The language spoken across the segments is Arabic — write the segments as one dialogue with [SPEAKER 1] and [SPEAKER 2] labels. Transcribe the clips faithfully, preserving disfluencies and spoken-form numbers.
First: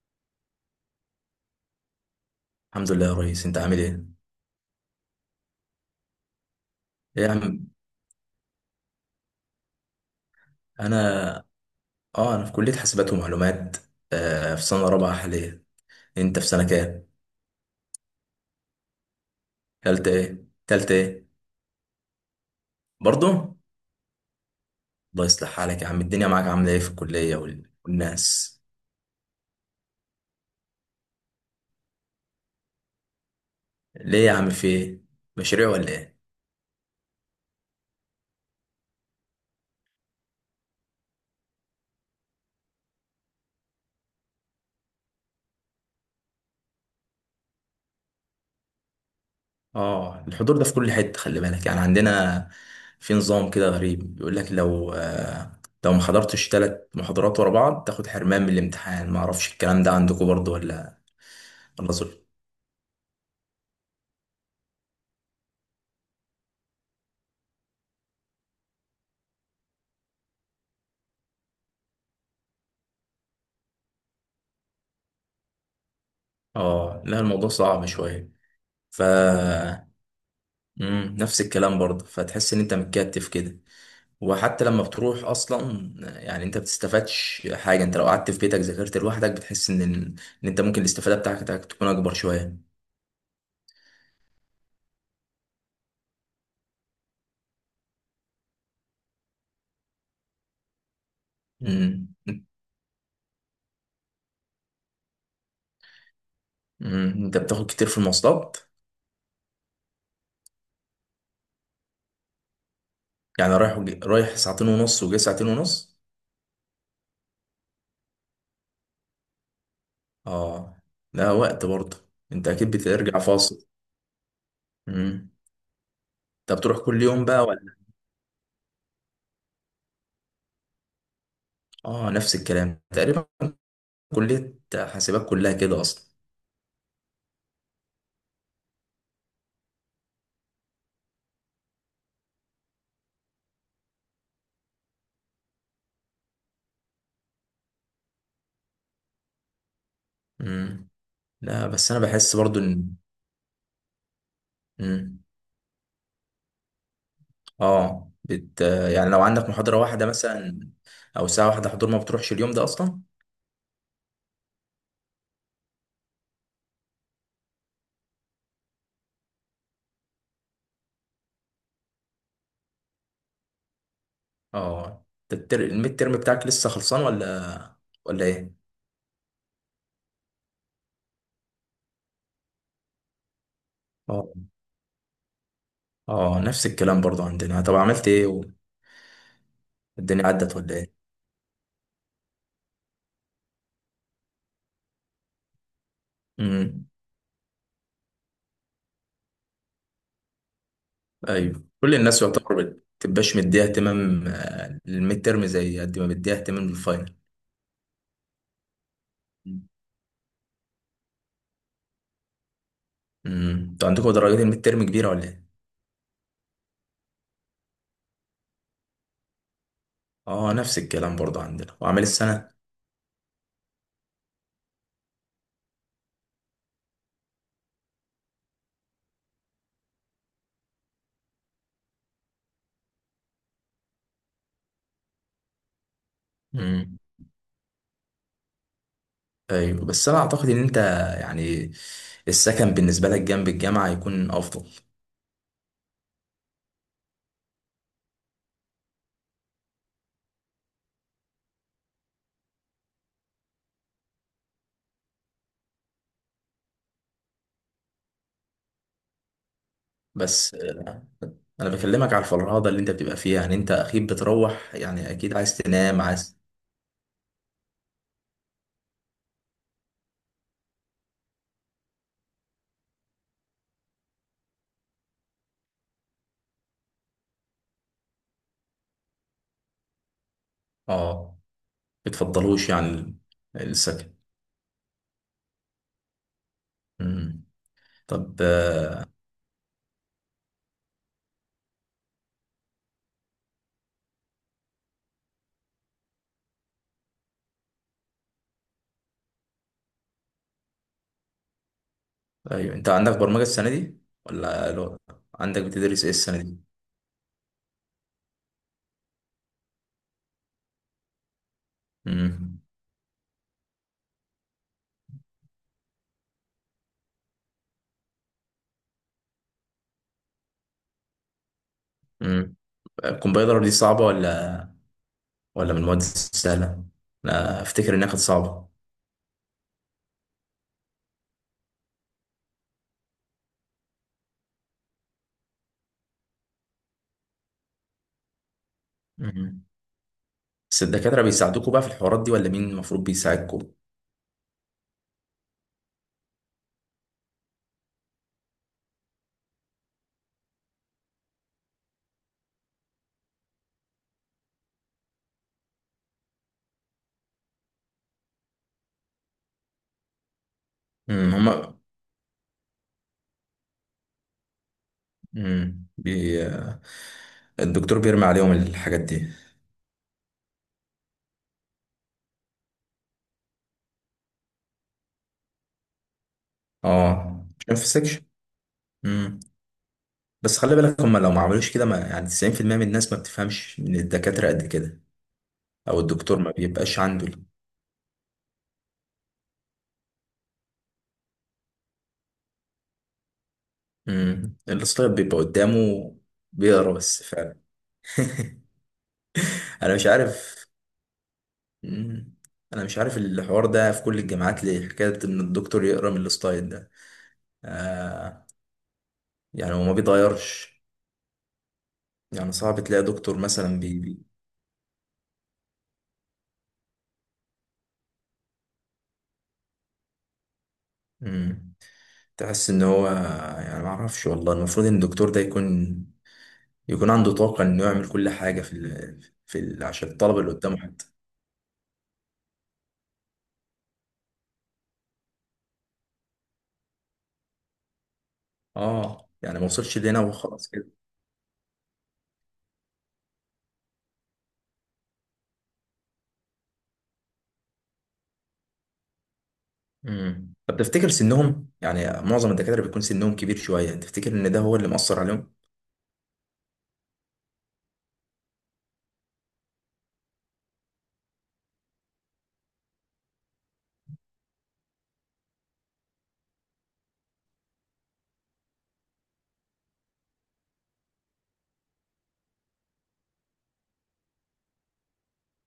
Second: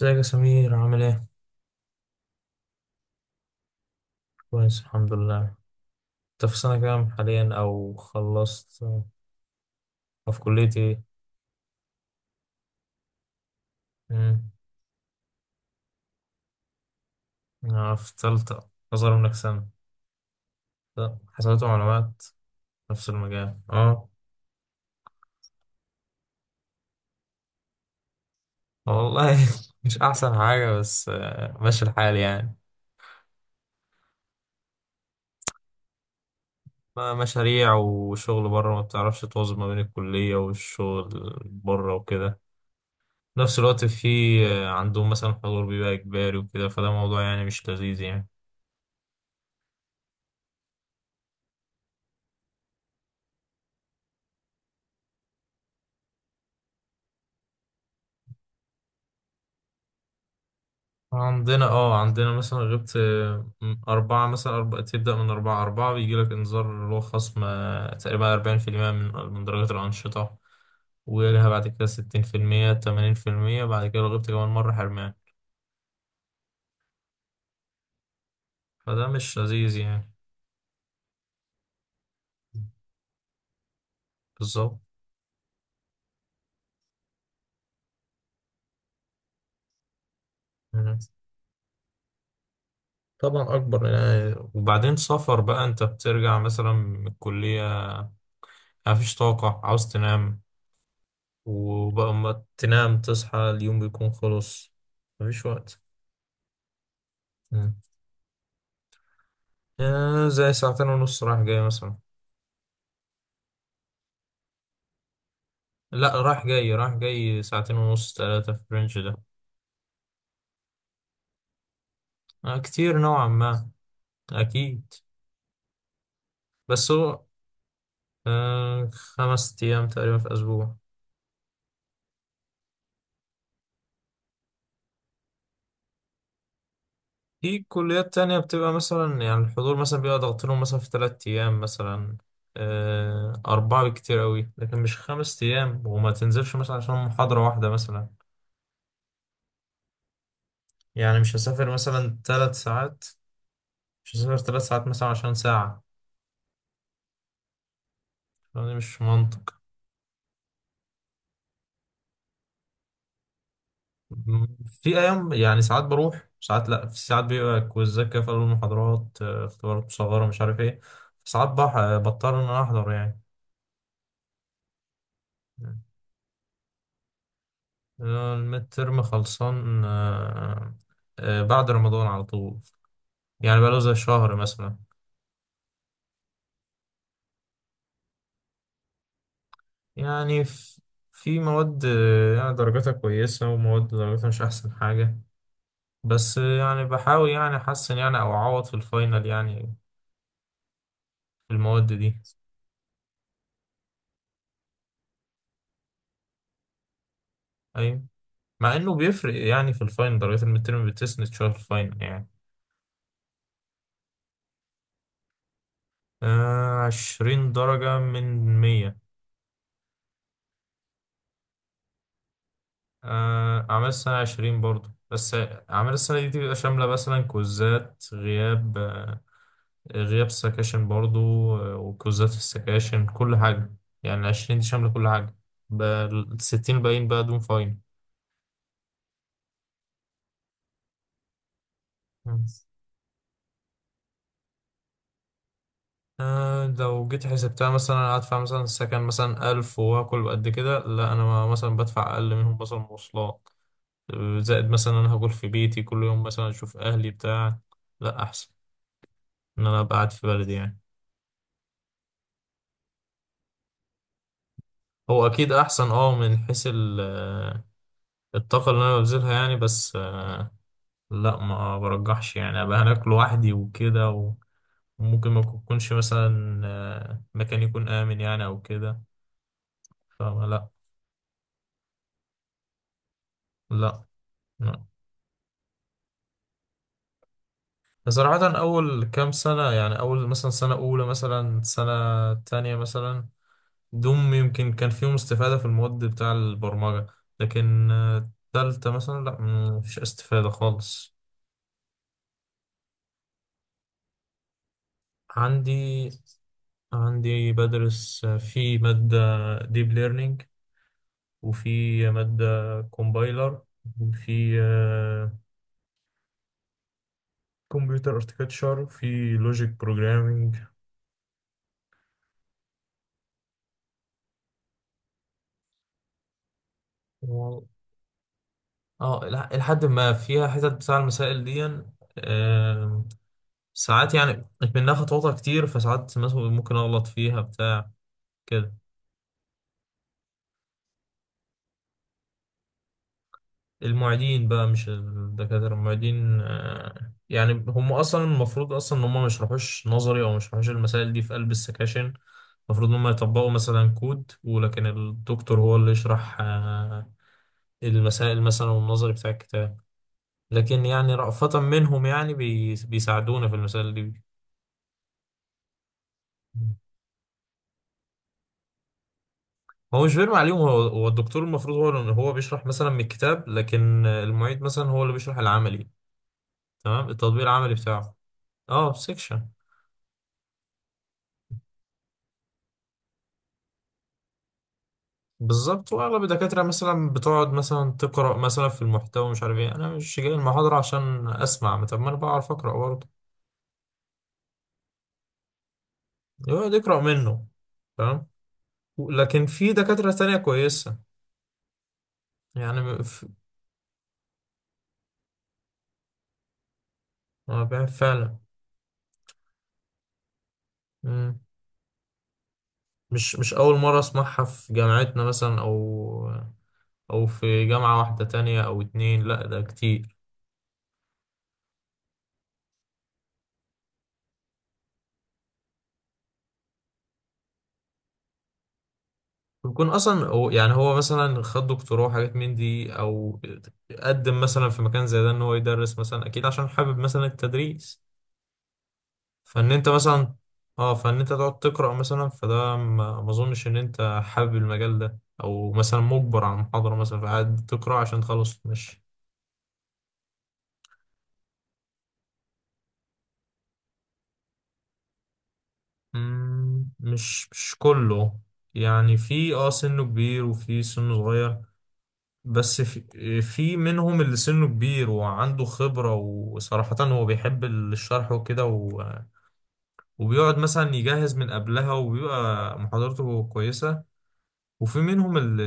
[SPEAKER 1] ازيك يا سمير؟ عامل ايه؟
[SPEAKER 2] الحمد لله يا ريس، انت عامل ايه؟
[SPEAKER 1] كويس الحمد لله. انت في سنة كام
[SPEAKER 2] ايه يا
[SPEAKER 1] حاليا
[SPEAKER 2] عم؟
[SPEAKER 1] او خلصت، او في كلية ايه؟
[SPEAKER 2] انا اه انا في كلية حاسبات ومعلومات.
[SPEAKER 1] امم
[SPEAKER 2] آه، في سنة رابعة حاليا. انت في سنة كام؟
[SPEAKER 1] انا في تالتة، اصغر منك سنة.
[SPEAKER 2] تالتة ايه، تالتة
[SPEAKER 1] لا،
[SPEAKER 2] ايه؟
[SPEAKER 1] حسابات ومعلومات، نفس المجال.
[SPEAKER 2] برضه.
[SPEAKER 1] اه.
[SPEAKER 2] الله يصلح حالك يا عم، الدنيا معاك عاملة ايه في الكلية وال- والناس؟
[SPEAKER 1] والله مش احسن حاجة، بس آه، ماشي الحال يعني.
[SPEAKER 2] ليه يا عم، في ايه؟ مشاريع ولا ايه؟
[SPEAKER 1] ما- مشاريع وشغل بره، ما بتعرفش توازن ما بين الكلية والشغل بره وكده في نفس الوقت. في آه، عندهم مثلا حضور بيبقى إجباري وكده، فده موضوع يعني مش لذيذ يعني.
[SPEAKER 2] اه، الحضور ده في كل حتة، خلي بالك، يعني عندنا في نظام كده غريب بيقول لك لو آه لو ما حضرتش ثلاث محاضرات ورا بعض تاخد حرمان من الامتحان. ما اعرفش الكلام ده عندكم برضه ولا؟
[SPEAKER 1] عندنا.
[SPEAKER 2] ولا.
[SPEAKER 1] اه، عندنا مثلا غبت آه، أربعة، مثلا أربعة، تبدأ من أربعة. أربعة بيجي لك إنذار، اللي هو خصم آه، تقريبا اربعين في المية من من درجات الأنشطة، ويلها بعد كده ستين في المية، تمانين في المية، بعد كده لو غبت كمان مرة حرمان.
[SPEAKER 2] اه، لا الموضوع صعب شوية. ف
[SPEAKER 1] فده مش لذيذ يعني.
[SPEAKER 2] مم. نفس الكلام برضه، فتحس ان انت متكتف كده، وحتى
[SPEAKER 1] بالظبط.
[SPEAKER 2] لما بتروح اصلا يعني انت بتستفادش حاجة. انت لو قعدت في بيتك ذاكرت لوحدك بتحس ان ان انت ممكن
[SPEAKER 1] مم.
[SPEAKER 2] الاستفادة بتاعتك تكون اكبر شوية.
[SPEAKER 1] طبعا أكبر يعني. وبعدين سفر بقى، أنت بترجع مثلا من الكلية، مفيش طاقة، عاوز تنام،
[SPEAKER 2] مم.
[SPEAKER 1] وبقى ما تنام تصحى اليوم بيكون خلص، مفيش وقت.
[SPEAKER 2] مم. انت بتاخد كتير في المواصلات؟
[SPEAKER 1] آه، زي ساعتين ونص رايح جاي مثلا.
[SPEAKER 2] يعني رايح وجي... رايح ساعتين ونص وجاي ساعتين ونص.
[SPEAKER 1] لا، رايح جاي، رايح جاي ساعتين ونص، ثلاثة في الرينج ده.
[SPEAKER 2] اه، لا وقت برضه. انت
[SPEAKER 1] آه،
[SPEAKER 2] اكيد
[SPEAKER 1] كتير
[SPEAKER 2] بترجع
[SPEAKER 1] نوعا
[SPEAKER 2] فاصل.
[SPEAKER 1] ما. أكيد.
[SPEAKER 2] مم. انت بتروح
[SPEAKER 1] بس
[SPEAKER 2] كل
[SPEAKER 1] هو
[SPEAKER 2] يوم بقى ولا؟
[SPEAKER 1] آه، خمس ايام تقريبا في أسبوع.
[SPEAKER 2] اه، نفس الكلام تقريبا. كلية حاسبات كلها كده أصلا.
[SPEAKER 1] في كليات تانية بتبقى مثلا، يعني الحضور مثلا بيبقى ضغط لهم مثلا في تلات ايام مثلا، آه، أربعة، بكتير أوي. لكن مش خمس ايام، وما تنزلش مثلا عشان محاضرة واحدة مثلا.
[SPEAKER 2] مم.
[SPEAKER 1] يعني مش
[SPEAKER 2] لا
[SPEAKER 1] هسافر
[SPEAKER 2] بس أنا
[SPEAKER 1] مثلا
[SPEAKER 2] بحس
[SPEAKER 1] تلات
[SPEAKER 2] برضو إن.
[SPEAKER 1] ساعات مش هسافر تلات ساعات مثلا
[SPEAKER 2] مم.
[SPEAKER 1] عشان ساعة.
[SPEAKER 2] آه بت...
[SPEAKER 1] يعني مش
[SPEAKER 2] يعني لو عندك
[SPEAKER 1] منطق.
[SPEAKER 2] محاضرة واحدة مثلا أو ساعة واحدة حضور، ما بتروحش اليوم ده أصلا.
[SPEAKER 1] مم. في ايام يعني، ساعات بروح ساعات لا، في ساعات بيبقى كويزات كده في قلب المحاضرات، آه، اختبارات مصغره مش عارف ايه، ساعات بح- بضطر ان انا احضر يعني.
[SPEAKER 2] آه. أنت التر... الميد ترم بتاعك لسه خلصان ولا؟ ولا
[SPEAKER 1] آه،
[SPEAKER 2] إيه؟
[SPEAKER 1] الميد ترم خلصان. آه. آه، بعد رمضان على طول. يعني بقاله زي
[SPEAKER 2] آه.
[SPEAKER 1] شهر مثلا.
[SPEAKER 2] آه، نفس الكلام برضو عندنا. طب عملت إيه؟ والدنيا
[SPEAKER 1] يعني
[SPEAKER 2] عدت ولا
[SPEAKER 1] ف-
[SPEAKER 2] إيه؟
[SPEAKER 1] في مواد آه، يعني درجاتها كويسة، ومواد درجاتها مش أحسن حاجة، بس آه، يعني
[SPEAKER 2] مم.
[SPEAKER 1] بحاول يعني أحسن يعني، أو أعوض في الفاينل يعني في
[SPEAKER 2] أيوه،
[SPEAKER 1] المواد
[SPEAKER 2] كل
[SPEAKER 1] دي.
[SPEAKER 2] الناس يعتبر بت- بتبقاش مديها اهتمام، آه، للميد ترم زي قد ما مديها اهتمام للفاينل.
[SPEAKER 1] أيوة. مع انه بيفرق يعني في الفاينل. درجات الميد تيرم بتسند شويه في الفاينل يعني.
[SPEAKER 2] مم. أنتوا عندكم درجات الميد ترم كبيرة ولا إيه؟
[SPEAKER 1] آه، عشرين درجه من مية.
[SPEAKER 2] اه، نفس الكلام برضه عندنا، واعمال السنه.
[SPEAKER 1] آه، اعمال السنه عشرين برضه بس. اعمال السنه دي بتبقى شامله مثلا كوزات، غياب، آه غياب سكاشن برضه، آه وكوزات في السكاشن، كل حاجه. يعني عشرين دي شامله كل حاجه. الستين
[SPEAKER 2] امم
[SPEAKER 1] الباقيين بقى دون فاينل.
[SPEAKER 2] ايوه بس انا اعتقد ان انت، يعني،
[SPEAKER 1] مم.
[SPEAKER 2] السكن بالنسبه لك جنب الجامعه يكون افضل.
[SPEAKER 1] آه، لو جيت حسبتها مثلا، هدفع مثلا السكن مثلا الف وآكل قد كده. لا، أنا مثلا بدفع أقل منهم مثلا مواصلات، زائد مثلا انا هاكل في بيتي كل يوم، مثلا اشوف اهلي بتاع. لا، احسن ان انا ابقى قاعد في بلدي
[SPEAKER 2] بس
[SPEAKER 1] يعني.
[SPEAKER 2] انا بكلمك على الفرهده اللي انت بتبقى فيها، يعني انت اكيد بتروح، يعني
[SPEAKER 1] هو
[SPEAKER 2] اكيد
[SPEAKER 1] اكيد
[SPEAKER 2] عايز
[SPEAKER 1] احسن
[SPEAKER 2] تنام،
[SPEAKER 1] اه، من
[SPEAKER 2] عايز.
[SPEAKER 1] حيث ال- الطاقة اللي انا ببذلها يعني. بس آه، لا، ما برجحش يعني ابقى هناك لوحدي وكده، و- وممكن ما يكونش مثلا آه، مكان يكون امن يعني، او كده. فلا، لا.
[SPEAKER 2] اه، بتفضلوش يعني ال-
[SPEAKER 1] لا.
[SPEAKER 2] السكن.
[SPEAKER 1] لا.
[SPEAKER 2] امم طب،
[SPEAKER 1] صراحة
[SPEAKER 2] آه،
[SPEAKER 1] أول كام سنة، يعني أول مثلا سنة أولى، مثلا سنة تانية مثلا، دوم يمكن كان فيهم استفادة في المواد بتاع البرمجة. لكن آه، تالتة مثلا لا، مفيش استفادة خالص.
[SPEAKER 2] ايوه انت عندك برمجه السنه دي ولا؟ لو عندك، بتدرس
[SPEAKER 1] عندي.
[SPEAKER 2] ايه السنه دي؟
[SPEAKER 1] عندي بدرس آه، في مادة ديب ليرنينج، وفي مادة
[SPEAKER 2] امم
[SPEAKER 1] كومبايلر، وفي كمبيوتر اركتشر، وفي لوجيك بروجرامينج.
[SPEAKER 2] امم الكمبيوتر دي صعبه ولا؟ ولا من المواد السهله؟
[SPEAKER 1] و...
[SPEAKER 2] انا افتكر انها كانت صعبه.
[SPEAKER 1] اه، لح- لحد ما فيها حتت بتاع المسائل دي. آه، ساعات يعني، منها خطواتها كتير، فساعات مثلا ممكن اغلط فيها بتاع كده.
[SPEAKER 2] مم. بس الدكاترة بيساعدوكوا بقى في الحوارات دي، ولا مين المفروض بيساعدكوا؟
[SPEAKER 1] المعيدين بقى، مش الدكاترة، المعيدين. آه، يعني هم أصلا المفروض أصلا إن هم ما يشرحوش نظري، أو ما يشرحوش المسائل دي في قلب السكاشن. المفروض إن هم يطبقوا مثلا كود، ولكن الدكتور هو اللي يشرح آه، المسائل مثلا والنظري بتاع الكتاب. لكن يعني
[SPEAKER 2] مم.
[SPEAKER 1] رأفة
[SPEAKER 2] هما
[SPEAKER 1] منهم يعني بي- بيساعدونا في المسائل دي.
[SPEAKER 2] مم. بي... الدكتور بيرمي عليهم الحاجات دي؟
[SPEAKER 1] هو مش بيرمي عليهم. هو هو الدكتور المفروض هو اللي- هو بيشرح مثلا من الكتاب، لكن المعيد مثلا هو اللي بيشرح العملي. تمام، التطبيق
[SPEAKER 2] اه،
[SPEAKER 1] العملي
[SPEAKER 2] عشان في
[SPEAKER 1] بتاعه.
[SPEAKER 2] سكشن.
[SPEAKER 1] اه،
[SPEAKER 2] مم.
[SPEAKER 1] سيكشن.
[SPEAKER 2] بس خلي بالك، هما لو ما عملوش كده، ما يعني تسعين في المية من الناس ما بتفهمش من الدكاترة قد كده.
[SPEAKER 1] بالظبط.
[SPEAKER 2] او
[SPEAKER 1] واغلب
[SPEAKER 2] الدكتور ما
[SPEAKER 1] الدكاتره
[SPEAKER 2] بيبقاش
[SPEAKER 1] مثلا
[SPEAKER 2] عنده ال-
[SPEAKER 1] بتقعد مثلا تقرا مثلا في المحتوى مش عارف ايه. انا مش جاي المحاضره عشان اسمع، ما طب ما انا بعرف اقرا برضه.
[SPEAKER 2] مم. السلايد بيبقى قدامه،
[SPEAKER 1] يقعد
[SPEAKER 2] بيقرا
[SPEAKER 1] يقرا
[SPEAKER 2] بس
[SPEAKER 1] منه.
[SPEAKER 2] فعلا.
[SPEAKER 1] تمام. لكن في
[SPEAKER 2] انا مش
[SPEAKER 1] دكاتره تانية
[SPEAKER 2] عارف.
[SPEAKER 1] كويسه.
[SPEAKER 2] مم. انا مش
[SPEAKER 1] يعني
[SPEAKER 2] عارف
[SPEAKER 1] ف-
[SPEAKER 2] الحوار ده في كل الجامعات ليه، حكاية ان الدكتور يقرا من السلايد ده.
[SPEAKER 1] آه، بقى فعلا.
[SPEAKER 2] آه. يعني هو ما بيتغيرش،
[SPEAKER 1] مم.
[SPEAKER 2] يعني صعب تلاقي
[SPEAKER 1] مش
[SPEAKER 2] دكتور
[SPEAKER 1] مش اول
[SPEAKER 2] مثلا
[SPEAKER 1] مره
[SPEAKER 2] بي بي
[SPEAKER 1] اسمعها، في جامعتنا مثلا، او او في جامعه واحده تانية او اتنين، لا ده كتير.
[SPEAKER 2] مم. تحس ان هو، يعني ما اعرفش والله، المفروض ان الدكتور ده يكون يكون عنده طاقة انه يعمل كل حاجة في ال... في ال...
[SPEAKER 1] بيكون
[SPEAKER 2] عشان
[SPEAKER 1] اصلا
[SPEAKER 2] الطلبة
[SPEAKER 1] هو
[SPEAKER 2] اللي
[SPEAKER 1] يعني،
[SPEAKER 2] قدامه
[SPEAKER 1] هو
[SPEAKER 2] حتى.
[SPEAKER 1] مثلا خد دكتوراه وحاجات من دي، او قدم مثلا في مكان زي ده، ان هو يدرس مثلا اكيد عشان حابب مثلا التدريس.
[SPEAKER 2] اه، يعني ما
[SPEAKER 1] فان انت
[SPEAKER 2] وصلش لهنا
[SPEAKER 1] مثلا،
[SPEAKER 2] وخلاص كده.
[SPEAKER 1] اه فان انت تقعد تقرا مثلا، فده ما ما اظنش ان انت حابب المجال ده، او مثلا مجبر على المحاضره مثلا فقاعد تقرا عشان تخلص مش.
[SPEAKER 2] امم طب تفتكر سنهم، يعني معظم الدكاترة بيكون سنهم كبير شوية، تفتكر ان ده هو اللي مأثر عليهم؟
[SPEAKER 1] مم، مش مش كله. يعني في اه سنه كبير وفي سنه صغير. بس في, في منهم اللي سنه كبير وعنده خبرة، وصراحة هو بيحب الشرح وكده، و- وبيقعد مثلا يجهز من قبلها، وبيبقى محاضرته كويسة. وفي منهم اللي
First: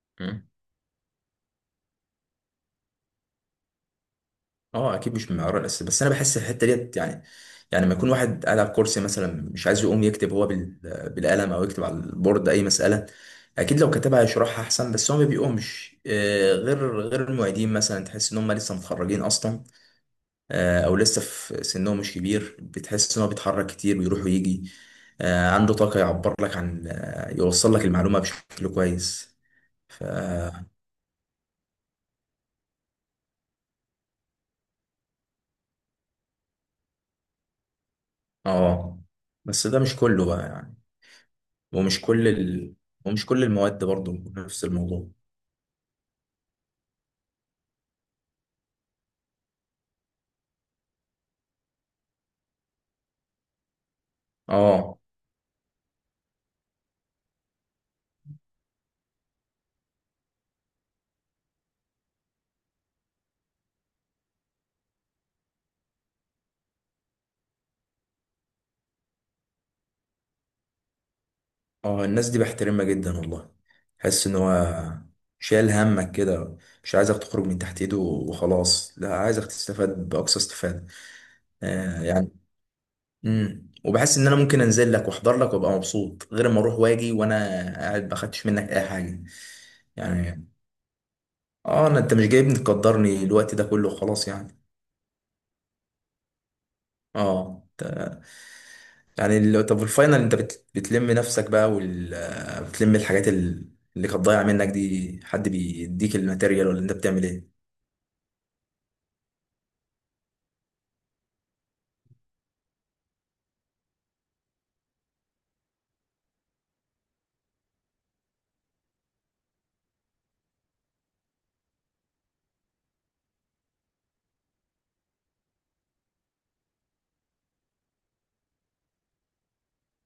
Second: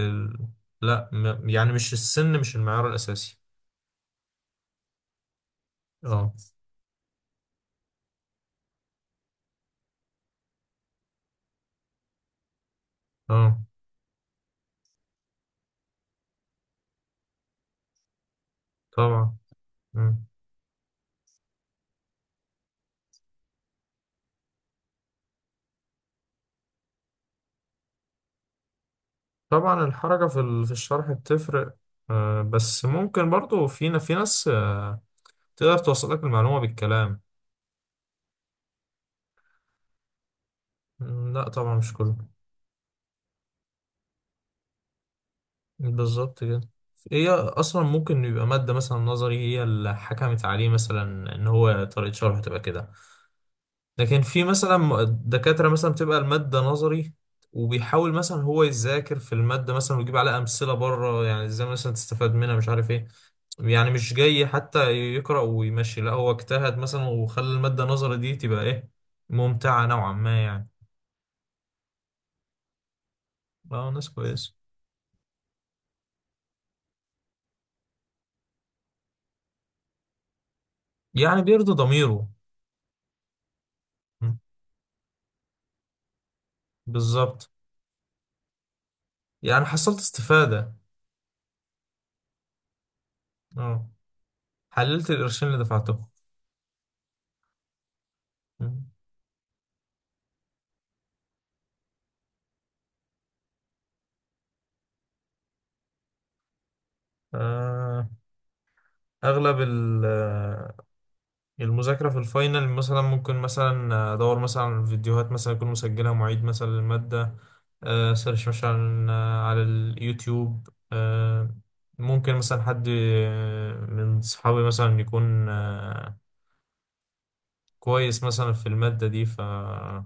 [SPEAKER 1] لا، م- يعني مش السن، مش المعيار الأساسي.
[SPEAKER 2] اه، اكيد مش من المعيار الاساسي، بس انا
[SPEAKER 1] اه.
[SPEAKER 2] بحس الحته ديت يعني. يعني لما يكون واحد قاعد على الكرسي مثلا مش عايز يقوم يكتب هو بال- بالقلم او يكتب على البورد اي مساله،
[SPEAKER 1] اه
[SPEAKER 2] اكيد لو كتبها هيشرحها احسن. بس هو ما بيقومش، آه، غير غير المعيدين مثلا، تحس ان هم لسه متخرجين
[SPEAKER 1] طبعا.
[SPEAKER 2] اصلا.
[SPEAKER 1] مم.
[SPEAKER 2] آه، او لسه في سنهم مش كبير، بتحس ان هو بيتحرك كتير ويروح ويجي، آه، عنده طاقه يعبر لك عن، آه، يوصل لك المعلومه بشكل كويس.
[SPEAKER 1] طبعا
[SPEAKER 2] ف
[SPEAKER 1] الحركة في ال- في الشرح بتفرق. آه، بس ممكن برضو في ن- في ناس آه، تقدر توصلك المعلومة بالكلام.
[SPEAKER 2] اه، بس ده مش كله بقى يعني.
[SPEAKER 1] مم، لا طبعا مش
[SPEAKER 2] ومش
[SPEAKER 1] كله.
[SPEAKER 2] كل ال... ومش كل المواد برضه نفس الموضوع.
[SPEAKER 1] بالظبط كده. هي اصلا ممكن يبقى ماده مثلا نظري، هي اللي حكمت عليه مثلا ان هو طريقه شرحه تبقى كده. لكن في
[SPEAKER 2] اه.
[SPEAKER 1] مثلا دكاتره مثلا بتبقى الماده نظري، وبيحاول مثلا هو يذاكر في الماده مثلا، ويجيب عليها امثله بره، يعني ازاي مثلا تستفاد منها مش عارف ايه. يعني مش جاي حتى يقرا ويمشي، لا هو اجتهد مثلا، وخلى الماده النظري دي تبقى ايه، ممتعه نوعا ما يعني.
[SPEAKER 2] اه، الناس دي بحترمها جدا والله.
[SPEAKER 1] اه ناس
[SPEAKER 2] حس ان
[SPEAKER 1] كويسه.
[SPEAKER 2] هو شايل همك كده، مش عايزك تخرج من تحت ايده وخلاص، لا عايزك تستفاد باقصى استفادة.
[SPEAKER 1] يعني بيرضي
[SPEAKER 2] آه، يعني.
[SPEAKER 1] ضميره.
[SPEAKER 2] امم وبحس ان
[SPEAKER 1] م.
[SPEAKER 2] انا ممكن انزل لك واحضر لك وابقى مبسوط، غير ما اروح واجي وانا
[SPEAKER 1] بالظبط.
[SPEAKER 2] قاعد ما اخدتش منك اي حاجة.
[SPEAKER 1] يعني حصلت
[SPEAKER 2] يعني،
[SPEAKER 1] استفاده.
[SPEAKER 2] اه، انا انت مش جايبني تقدرني الوقت ده
[SPEAKER 1] اه،
[SPEAKER 2] كله خلاص يعني.
[SPEAKER 1] حللت القرشين اللي دفعتهم.
[SPEAKER 2] اه.
[SPEAKER 1] مم.
[SPEAKER 2] يعني ال- طب الفاينل انت بت... بتلم نفسك بقى وال... آه، بتلم الحاجات ال- اللي كانت ضايعه منك دي. حد بيديك الماتيريال ولا انت بتعمل ايه؟
[SPEAKER 1] آه، أغلب ال- آه، المذاكرة في الفاينل مثلا، ممكن مثلا أدور مثلا على فيديوهات مثلا يكون مسجلها معيد مثلا للمادة. آه، سيرش مثلا آه، على اليوتيوب. آه، ممكن مثلا حد آه، من صحابي مثلا يكون آه، كويس مثلا في المادة دي، فيشرح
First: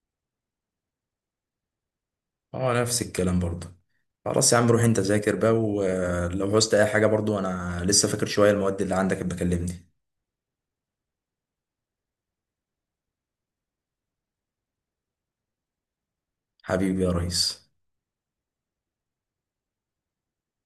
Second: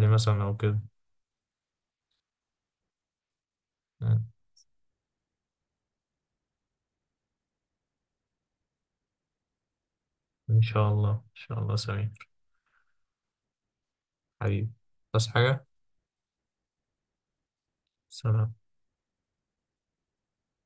[SPEAKER 1] لي مثلا أو كده.
[SPEAKER 2] اه، نفس الكلام برضه.
[SPEAKER 1] مم.
[SPEAKER 2] خلاص يا عم، روح انت ذاكر بقى، ولو عوزت اي حاجه برضه انا لسه فاكر شويه المواد اللي عندك، بكلمني.
[SPEAKER 1] إن شاء الله، إن شاء الله سمير. حبيبي. بس حاجة.
[SPEAKER 2] حبيبي يا ريس.
[SPEAKER 1] سلام.